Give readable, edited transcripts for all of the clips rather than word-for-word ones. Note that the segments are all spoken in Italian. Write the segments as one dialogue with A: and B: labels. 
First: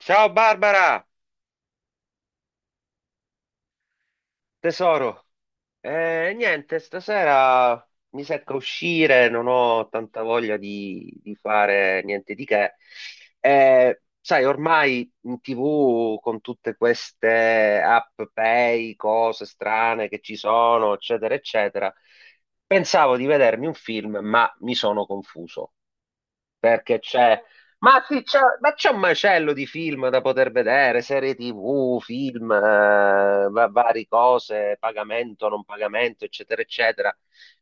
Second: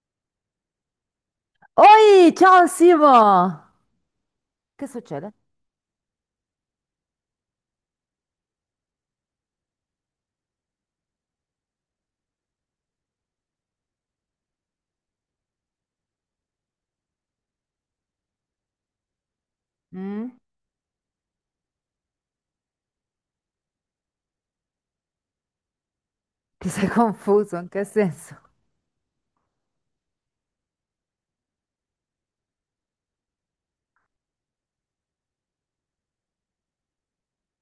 A: Ciao Barbara,
B: Oi, ciao Simo! Che
A: tesoro.
B: succede?
A: Niente, stasera mi secca uscire, non ho tanta voglia di fare niente di che. Sai, ormai in TV con tutte queste app pay, cose strane che
B: Mm?
A: ci sono, eccetera, eccetera, pensavo di vedermi un film, ma mi sono confuso
B: Ti sei
A: perché c'è.
B: confuso? In che
A: Ma sì,
B: senso?
A: c'è, ma c'è un macello di film da poter vedere, serie TV, film, varie cose, pagamento, non pagamento, eccetera, eccetera.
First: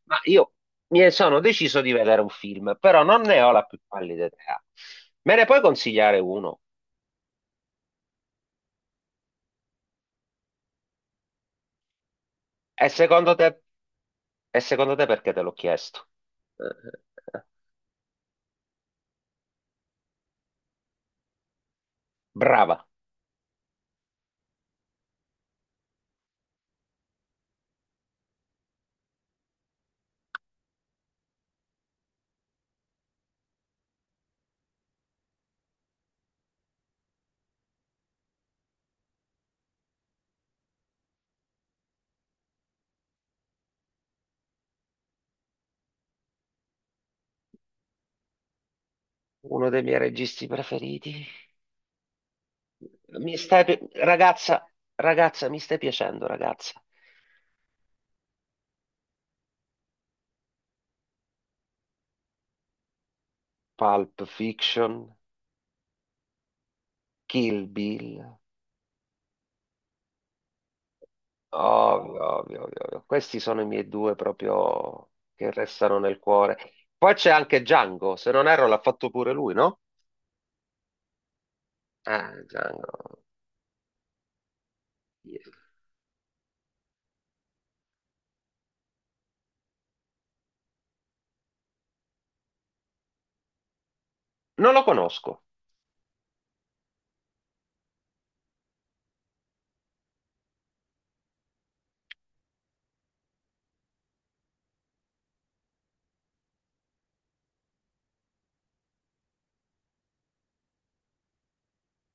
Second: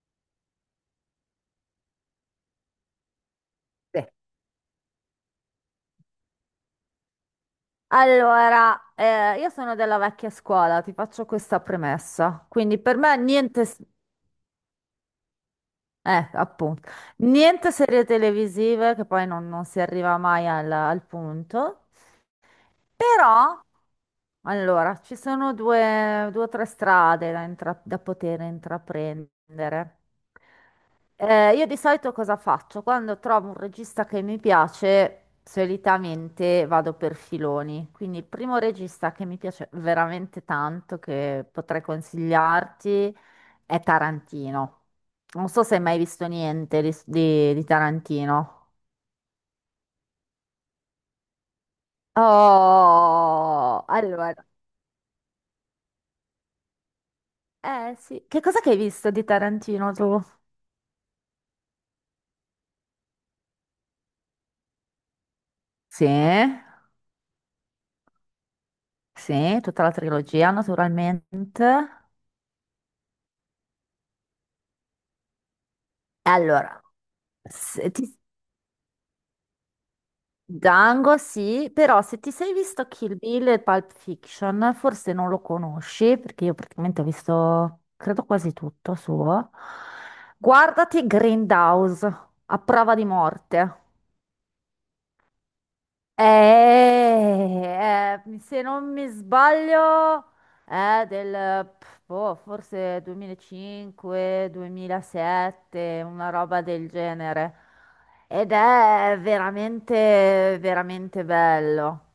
A: Ma io mi sono deciso di vedere un film, però non ne ho la più
B: Sì.
A: pallida idea. Me ne puoi consigliare uno?
B: Allora, io sono della vecchia scuola, ti faccio questa premessa. Quindi
A: E
B: per me
A: secondo te,
B: niente,
A: e secondo te perché te l'ho chiesto?
B: appunto,
A: Eh,
B: niente serie televisive, che poi non si arriva mai al punto.
A: brava,
B: Però, allora, ci sono due o tre strade da, da poter intraprendere. Io di solito cosa faccio? Quando trovo un regista che mi piace, solitamente vado per filoni. Quindi il primo regista che mi piace veramente tanto, che potrei consigliarti, è Tarantino. Non so se hai mai visto niente di Tarantino.
A: uno dei miei registi preferiti. Mi stai, pi-
B: Oh, allora,
A: ragazza, ragazza, mi stai piacendo, ragazza.
B: eh sì. Che cosa che hai visto di Tarantino tu?
A: Pulp Fiction,
B: Sì,
A: Kill Bill,
B: sì, tutta la trilogia naturalmente.
A: ovvio, ovvio, ovvio, ovvio. Questi sono i miei due proprio che restano nel cuore.
B: Allora,
A: Poi c'è anche
B: se
A: Django,
B: ti-
A: se non erro l'ha fatto pure lui, no?
B: Django sì, però se ti
A: Ah,
B: sei visto Kill
A: Django.
B: Bill e Pulp Fiction, forse non lo conosci, perché io praticamente ho visto, credo quasi tutto suo. Guardati Grindhouse, a prova di morte.
A: Non lo conosco.
B: Se non mi sbaglio, è del pff, boh, forse 2005, 2007, una roba del genere. Ed è veramente, veramente bello.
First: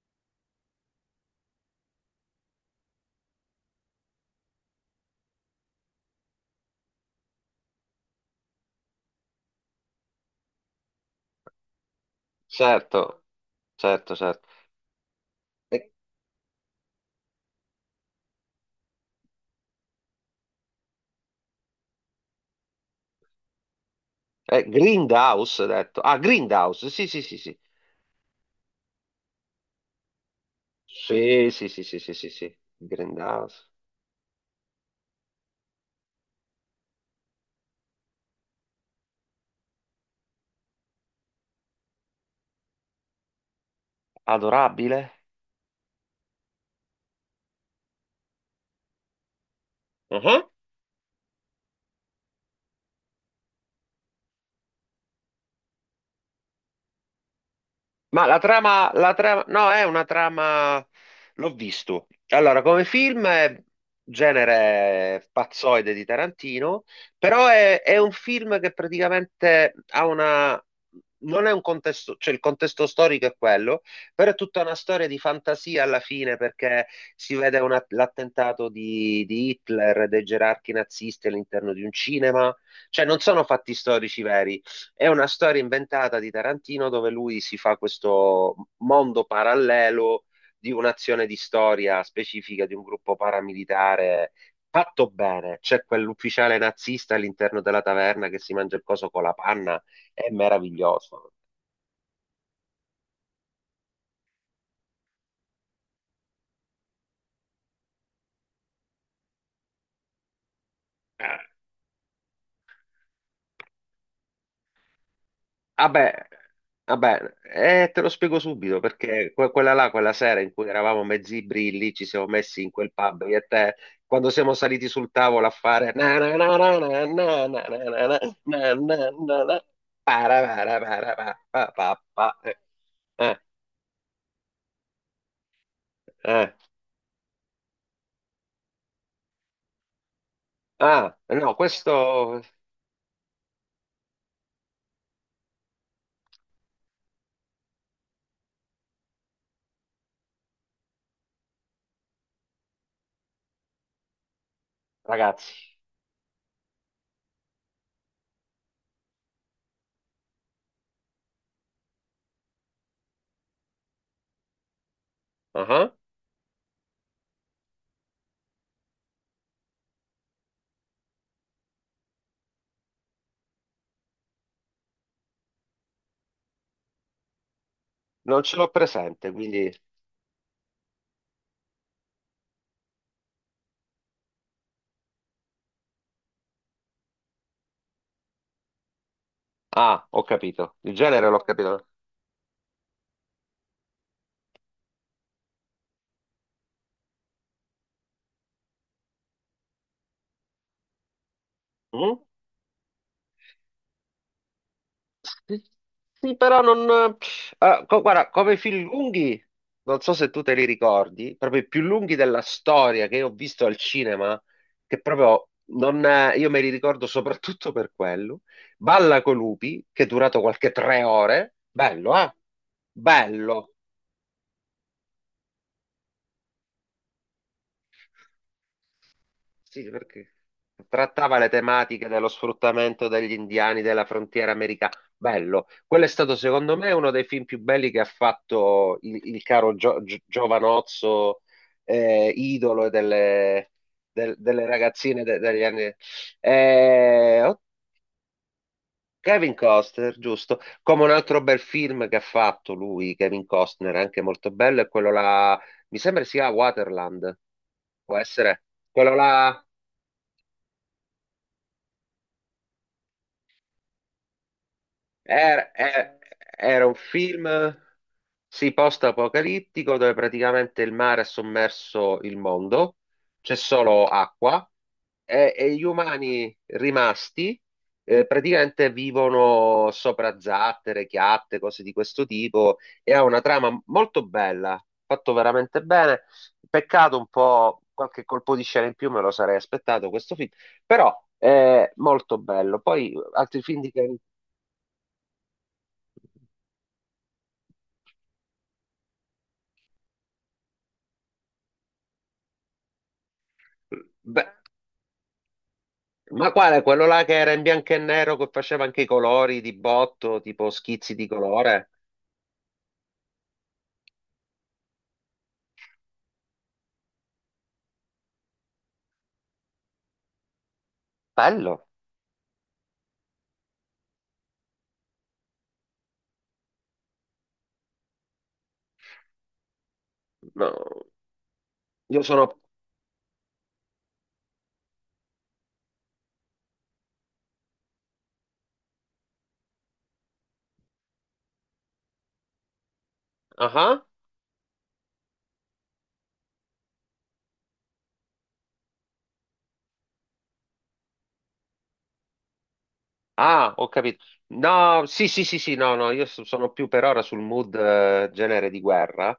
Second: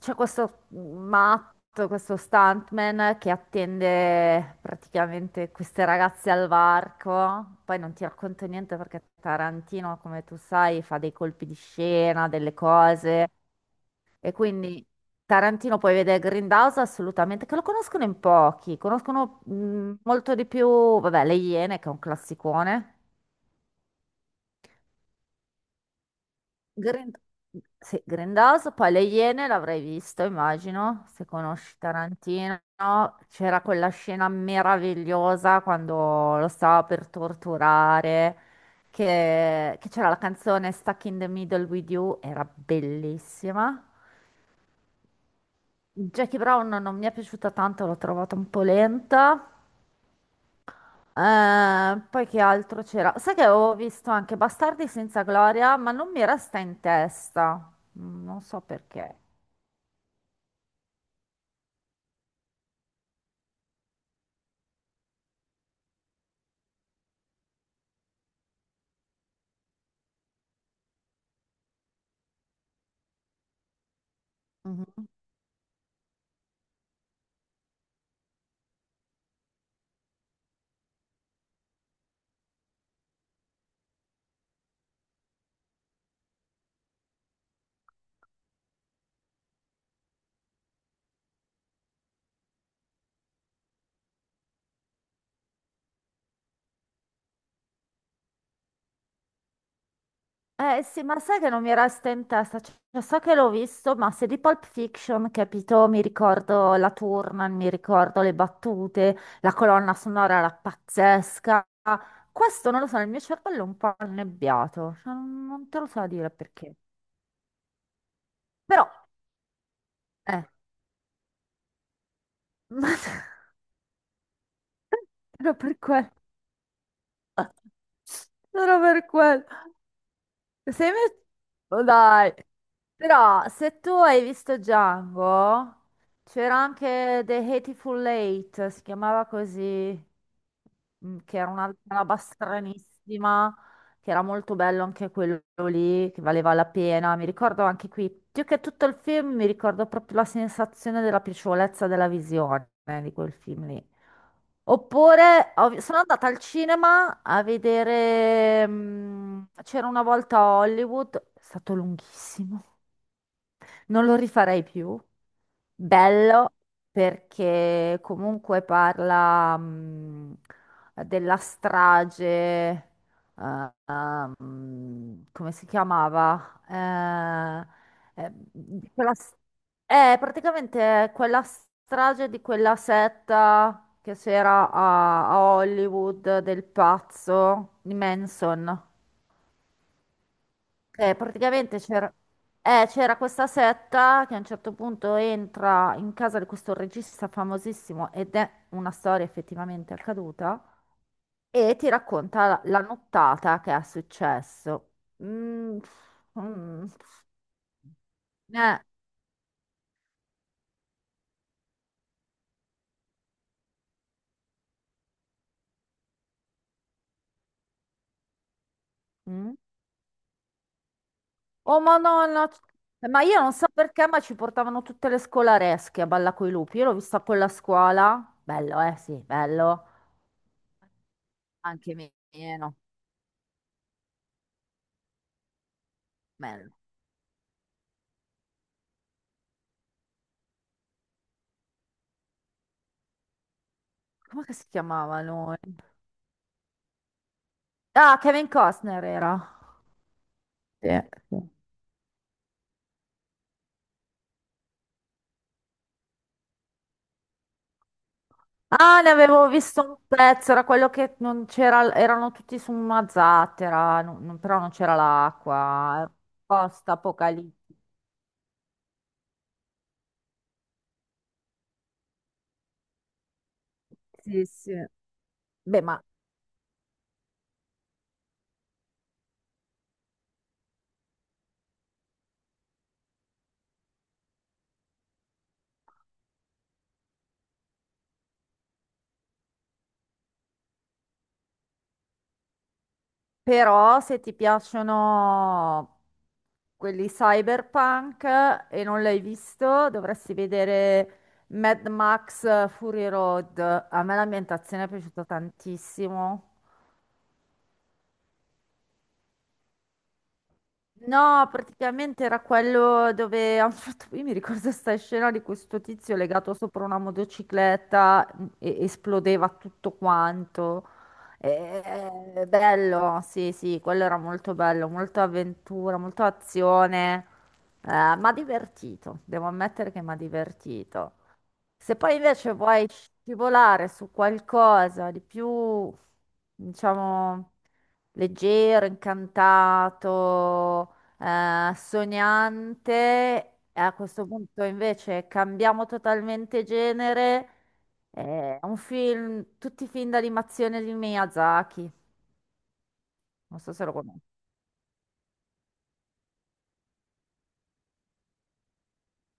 B: C'è questo matto, questo stuntman che attende praticamente queste ragazze al varco. Poi non ti racconto niente perché Tarantino, come tu sai, fa dei colpi di scena, delle
A: Certo,
B: cose.
A: certo,
B: E
A: certo.
B: quindi Tarantino
A: Eh,
B: puoi vedere Grindhouse assolutamente, che lo conoscono in pochi, conoscono molto di più, vabbè, Le Iene che è un classicone.
A: Grindhouse, hai detto. Ah, Grindhouse, sì,
B: Grind-
A: sì, sì, sì.
B: sì, Grindhouse, poi Le Iene l'avrei visto, immagino, se
A: Sì, sì,
B: conosci
A: sì, sì, sì, sì, sì.
B: Tarantino. C'era
A: Grindhouse.
B: quella scena meravigliosa quando lo stava per torturare, che c'era la canzone Stuck in the Middle with You, era bellissima.
A: Adorabile.
B: Jackie Brown non mi è piaciuta tanto, l'ho trovata un po' lenta. Poi che altro c'era? Sai che avevo visto anche Bastardi senza gloria, ma non mi resta in testa.
A: Ma
B: Mm, non so
A: la
B: perché.
A: trama, no, è una trama, l'ho visto. Allora, come film è genere pazzoide di Tarantino, però è un film che praticamente ha una, non è un contesto, cioè il contesto storico è quello, però è tutta una
B: Mhm.
A: storia di fantasia alla fine perché l'attentato di Hitler, dei gerarchi nazisti all'interno di un cinema, cioè non sono fatti storici veri. È una storia inventata di Tarantino dove lui si fa questo mondo parallelo di un'azione di storia specifica di un gruppo paramilitare fatto bene. C'è quell'ufficiale nazista all'interno della taverna che si mangia il coso con la panna, è
B: Eh sì, ma
A: meraviglioso.
B: sai che non mi resta in testa? Cioè, so che l'ho visto, ma se di Pulp Fiction, capito, mi ricordo la Turman, mi ricordo le battute, la colonna sonora era pazzesca. Questo non lo so, il mio cervello è un po' annebbiato, cioè, non te lo so
A: Vabbè,
B: dire perché.
A: vabbè, te lo spiego subito
B: Però
A: perché quella là, quella sera
B: Eh,
A: in cui eravamo mezzi brilli, ci siamo messi in quel
B: ma
A: pub io e te, quando siamo saliti sul tavolo a
B: era per
A: fare
B: quello.
A: na na na na na na na na na na na
B: Era per
A: na na
B: quello.
A: na, para para
B: Sei
A: para
B: messo...
A: pa pa
B: Oh,
A: pa
B: dai.
A: pa. Eh,
B: Però se tu hai visto Django,
A: eh.
B: c'era anche The Hateful Eight, si chiamava così,
A: Ah,
B: mm, che era
A: no,
B: una roba
A: questo
B: stranissima, che era molto bello anche quello lì, che valeva la pena. Mi ricordo anche qui, più che tutto il film, mi ricordo proprio la sensazione della piacevolezza della visione di quel film lì. Oppure
A: ragazzi,
B: sono andata al cinema a vedere, mm, c'era una volta a Hollywood, è stato lunghissimo. Non lo rifarei più.
A: ah,
B: Bello perché comunque parla della strage, come si chiamava? Eh, eh,
A: non ce l'ho
B: di quella
A: presente,
B: s-
A: quindi
B: praticamente è quella strage di quella setta che c'era a Hollywood del pazzo di Manson
A: ah, ho capito, il
B: che
A: genere l'ho
B: praticamente
A: capito.
B: c'era c'era questa setta che a un certo punto entra in casa di questo regista famosissimo ed è una storia effettivamente accaduta e ti
A: Mm?
B: racconta la nottata che è successo.
A: Sì,
B: Mm,
A: sì, però
B: mm,
A: non... guarda, come
B: eh,
A: film lunghi, non so se tu te li ricordi, proprio i più lunghi della storia che io ho visto al cinema, che proprio non... io me li ricordo soprattutto per quello. Balla con
B: mm.
A: lupi, che è durato qualche 3 ore.
B: Oh, ma
A: Bello,
B: no,
A: eh?
B: no, ma io non so
A: Bello.
B: perché, ma ci portavano tutte le scolaresche a Balla coi lupi. Io l'ho vista con la scuola. Bello, eh? Sì, bello.
A: Sì, perché trattava le
B: Anche
A: tematiche dello
B: meno.
A: sfruttamento degli indiani della frontiera americana. Bello. Quello è stato,
B: Bello.
A: secondo me, uno dei film più belli che ha fatto il caro Giovanozzo, idolo
B: Come che si
A: delle
B: chiamava
A: ragazzine
B: lui?
A: degli anni. Eh, oh,
B: Ah, Kevin Costner
A: Kevin
B: era.
A: Costner, giusto.
B: Sì,
A: Come un
B: sì.
A: altro bel film che ha fatto lui, Kevin Costner, anche molto bello, è quello là. Mi sembra sia Waterland. Può essere
B: Ah, ne
A: quello
B: avevo
A: là.
B: visto un pezzo, era quello che non c'era, erano tutti su una zattera, però non c'era
A: Era,
B: l'acqua, era
A: era- era
B: post
A: un
B: apocalittico.
A: film, sì, post-apocalittico dove praticamente il mare ha sommerso il mondo, c'è solo
B: Sì,
A: acqua
B: sì.
A: e
B: Beh,
A: gli
B: ma
A: umani rimasti praticamente vivono sopra zattere, chiatte, cose di questo tipo e ha una trama molto bella, fatto veramente bene. Peccato un po', qualche colpo di scena in più me lo sarei aspettato questo film, però è molto bello. Poi altri film di...
B: però se ti piacciono quelli cyberpunk e non l'hai visto, dovresti vedere Mad Max Fury Road. A me
A: Beh,
B: l'ambientazione è piaciuta tantissimo.
A: ma quale? Quello là che era in bianco e nero, che faceva anche i colori di botto, tipo schizzi di
B: No,
A: colore?
B: praticamente era quello dove hanno fatto, io mi ricordo questa scena di questo tizio legato sopra una motocicletta e esplodeva tutto quanto. E-
A: Bello.
B: bello, sì, sì, quello era molto bello, molto avventura, molto azione, mi ha divertito, devo ammettere che mi ha
A: No,
B: divertito. Se poi
A: io
B: invece
A: sono...
B: vuoi scivolare su qualcosa di più, diciamo, leggero, incantato, sognante,
A: Ah?
B: a
A: Ah.
B: questo punto invece cambiamo totalmente genere. È un film, tutti i film d'animazione di Miyazaki. Non so
A: Ah,
B: se
A: ho
B: lo
A: capito.
B: conosci.
A: No, sì, sì, sì, sì, no, no, io sono più per ora sul mood genere di guerra.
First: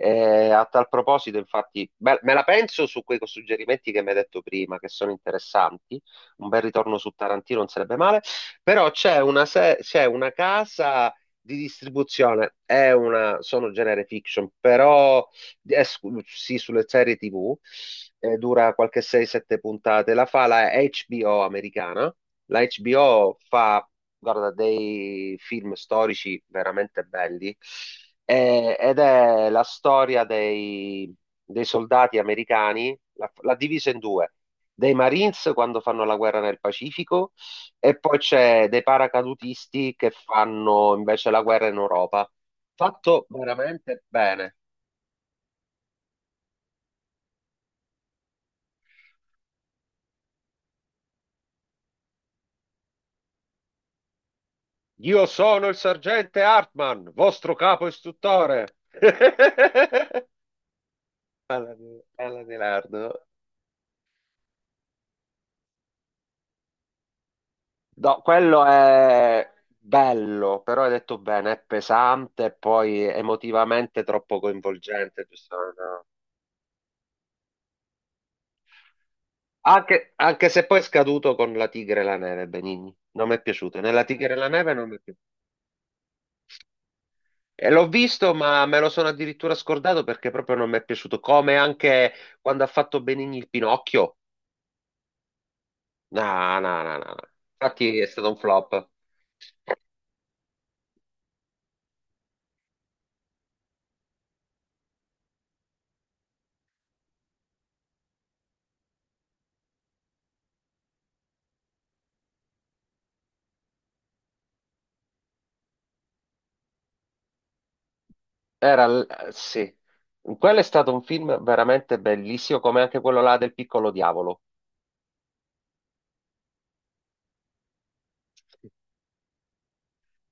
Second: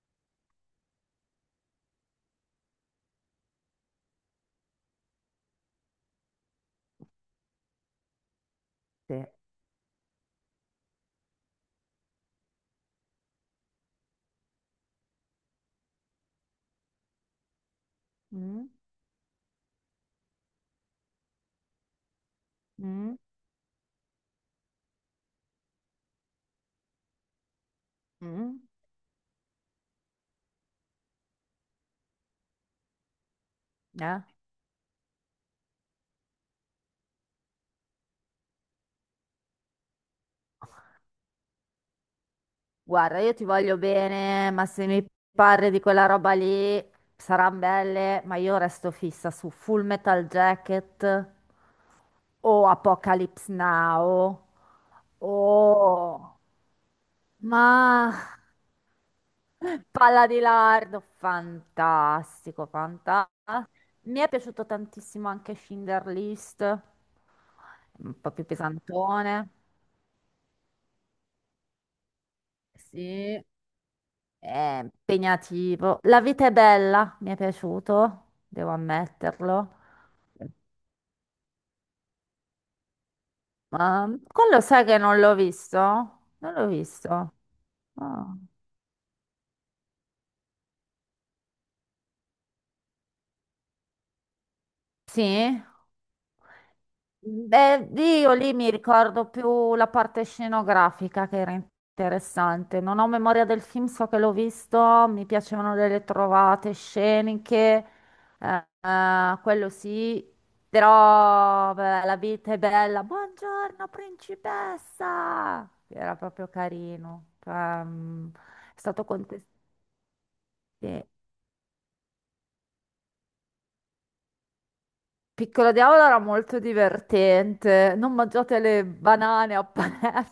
A: A tal proposito, infatti, beh, me la penso su quei suggerimenti che mi hai detto prima, che sono interessanti. Un bel ritorno su Tarantino non sarebbe male, però c'è una, se- c'è una casa di distribuzione, è una, sono genere fiction, però sì, sulle serie TV,
B: Mm?
A: dura qualche 6-7 puntate, la fa la HBO americana la
B: Mm?
A: HBO fa, guarda, dei film storici veramente belli
B: Mm?
A: ed è la storia dei soldati americani, l'ha divisa in
B: Eh?
A: due, dei Marines quando fanno la guerra nel Pacifico e poi c'è dei paracadutisti che fanno invece la guerra in Europa.
B: Guarda,
A: Fatto
B: io ti voglio
A: veramente
B: bene,
A: bene.
B: ma se mi parli di quella roba lì, saranno belle, ma io resto fissa su Full Metal Jacket o Apocalypse Now
A: Io sono il
B: o...
A: sergente Hartman, vostro capo
B: Ma...
A: istruttore.
B: Palla di Lardo,
A: Bella di
B: fantastico,
A: Lerdo.
B: fantastico. Mi è piaciuto tantissimo anche Schindler List, un
A: No,
B: po' più
A: quello è
B: pesantone.
A: bello, però hai detto bene, è pesante e poi
B: Sì.
A: emotivamente troppo
B: È
A: coinvolgente, giusto?
B: impegnativo.
A: No.
B: La vita è bella, mi è piaciuto, devo ammetterlo.
A: Anche, anche se poi è scaduto con La Tigre e la Neve, Benigni. Non mi è piaciuto. Nella
B: Ma
A: Tigre e la
B: quello
A: Neve
B: sai
A: non mi
B: che
A: è
B: non
A: piaciuto.
B: l'ho visto? Non l'ho visto.
A: E l'ho visto,
B: Ah.
A: ma me lo sono addirittura scordato perché proprio non mi è piaciuto. Come anche quando ha fatto Benigni il Pinocchio.
B: Sì?
A: No, no, no, no, no.
B: Beh,
A: Infatti è stato
B: io
A: un
B: lì mi
A: flop.
B: ricordo più la parte scenografica che era interessante. Non ho memoria del film, so che l'ho visto, mi piacevano delle trovate sceniche, quello sì, però beh, la vita è bella. Buongiorno, principessa! Era proprio carino. È stato contestato.
A: Sì, quello è stato un film veramente bellissimo, come anche quello là del Piccolo Diavolo.
B: Piccolo Diavolo era molto divertente. Non mangiate le banane a Panello,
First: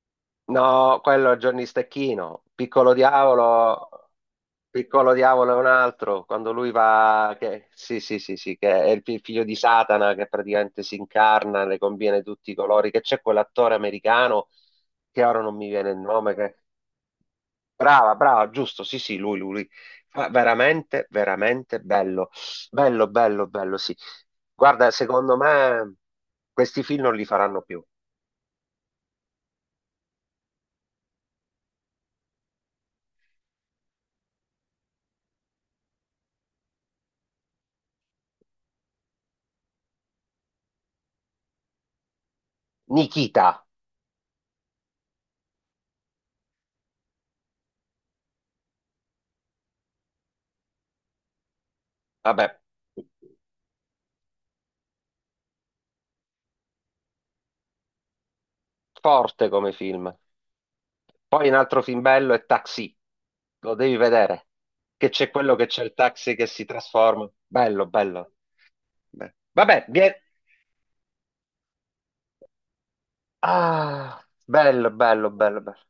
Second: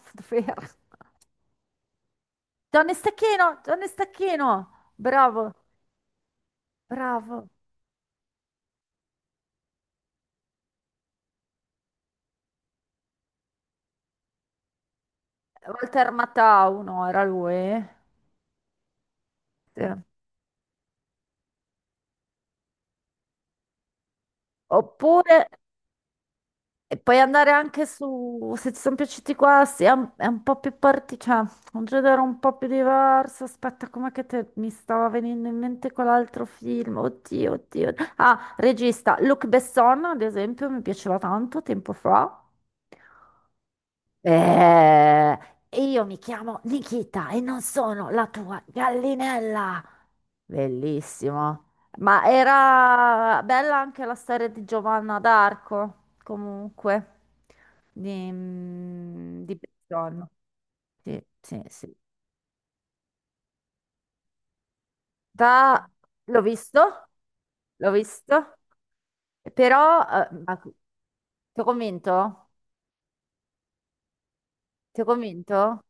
A: No, quello è Johnny Stecchino, Piccolo
B: Johnny
A: Diavolo,
B: Stecchino,
A: Piccolo
B: bravo,
A: Diavolo è un altro, quando lui va,
B: bravo.
A: che, sì, sì, sì, sì, che è il figlio di Satana che praticamente si incarna, le conviene tutti i colori, che c'è quell'attore americano, che ora non mi viene il
B: Walter
A: nome,
B: Matthau, no, era lui.
A: brava, brava, giusto, sì, sì, lui, lui, lui.
B: Sì.
A: Fa veramente, veramente bello, bello, bello, bello, sì. Guarda, secondo
B: Oppure,
A: me questi
B: e
A: film non
B: puoi
A: li
B: andare
A: faranno più.
B: anche su, se ti sono piaciuti questi, è un po' più parti, cioè, un genere un po' più diverso. Aspetta, mi stava venendo in mente quell'altro film? Oddio, oddio. Ah, regista, Luc Besson, ad esempio, mi piaceva tanto tempo fa.
A: Nikita,
B: Eh, e io mi chiamo Nikita e non sono la tua gallinella. Bellissimo. Ma
A: vabbè,
B: era bella anche la storia di Giovanna d'Arco, comunque,
A: forte
B: di
A: come film.
B: Belzoni. Sì,
A: Poi un
B: sì,
A: altro
B: sì.
A: film bello è Taxi, lo devi vedere, che c'è quello che c'è
B: Da-
A: il taxi
B: L'ho
A: che si
B: visto,
A: trasforma. Bello,
B: l'ho
A: bello.
B: visto,
A: Beh, vabbè,
B: però...
A: vie-
B: Ti ho convinto?
A: Ah, bello,
B: Ti ho
A: bello, bello, bello.
B: convinto?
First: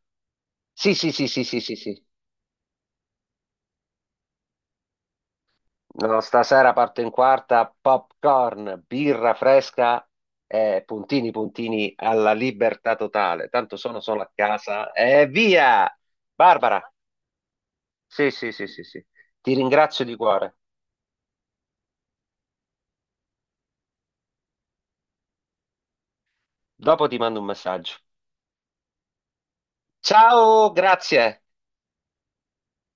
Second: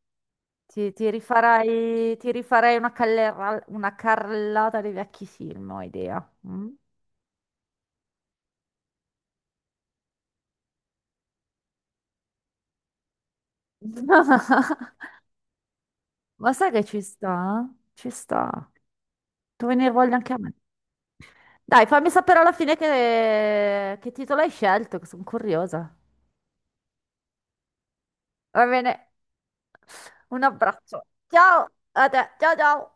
A: Sì, sì, sì, sì, sì, sì, sì.
B: Ti rifarai una, una carrellata dei vecchi film, ho idea.
A: No,
B: Mm?
A: stasera parto in quarta, popcorn, birra fresca e puntini puntini alla libertà totale. Tanto sono solo a casa e via!
B: Ma sai
A: Barbara,
B: che ci sta? Ci
A: sì, sì, sì,
B: sta.
A: sì, sì. Ti
B: Tu venire
A: ringrazio di
B: voglia anche a me.
A: cuore.
B: Dai, fammi sapere alla fine che titolo hai scelto, che sono curiosa.
A: Dopo ti mando un messaggio.
B: Va bene. Un
A: Ciao,
B: abbraccio.
A: grazie.
B: Ciao a te. Ciao ciao.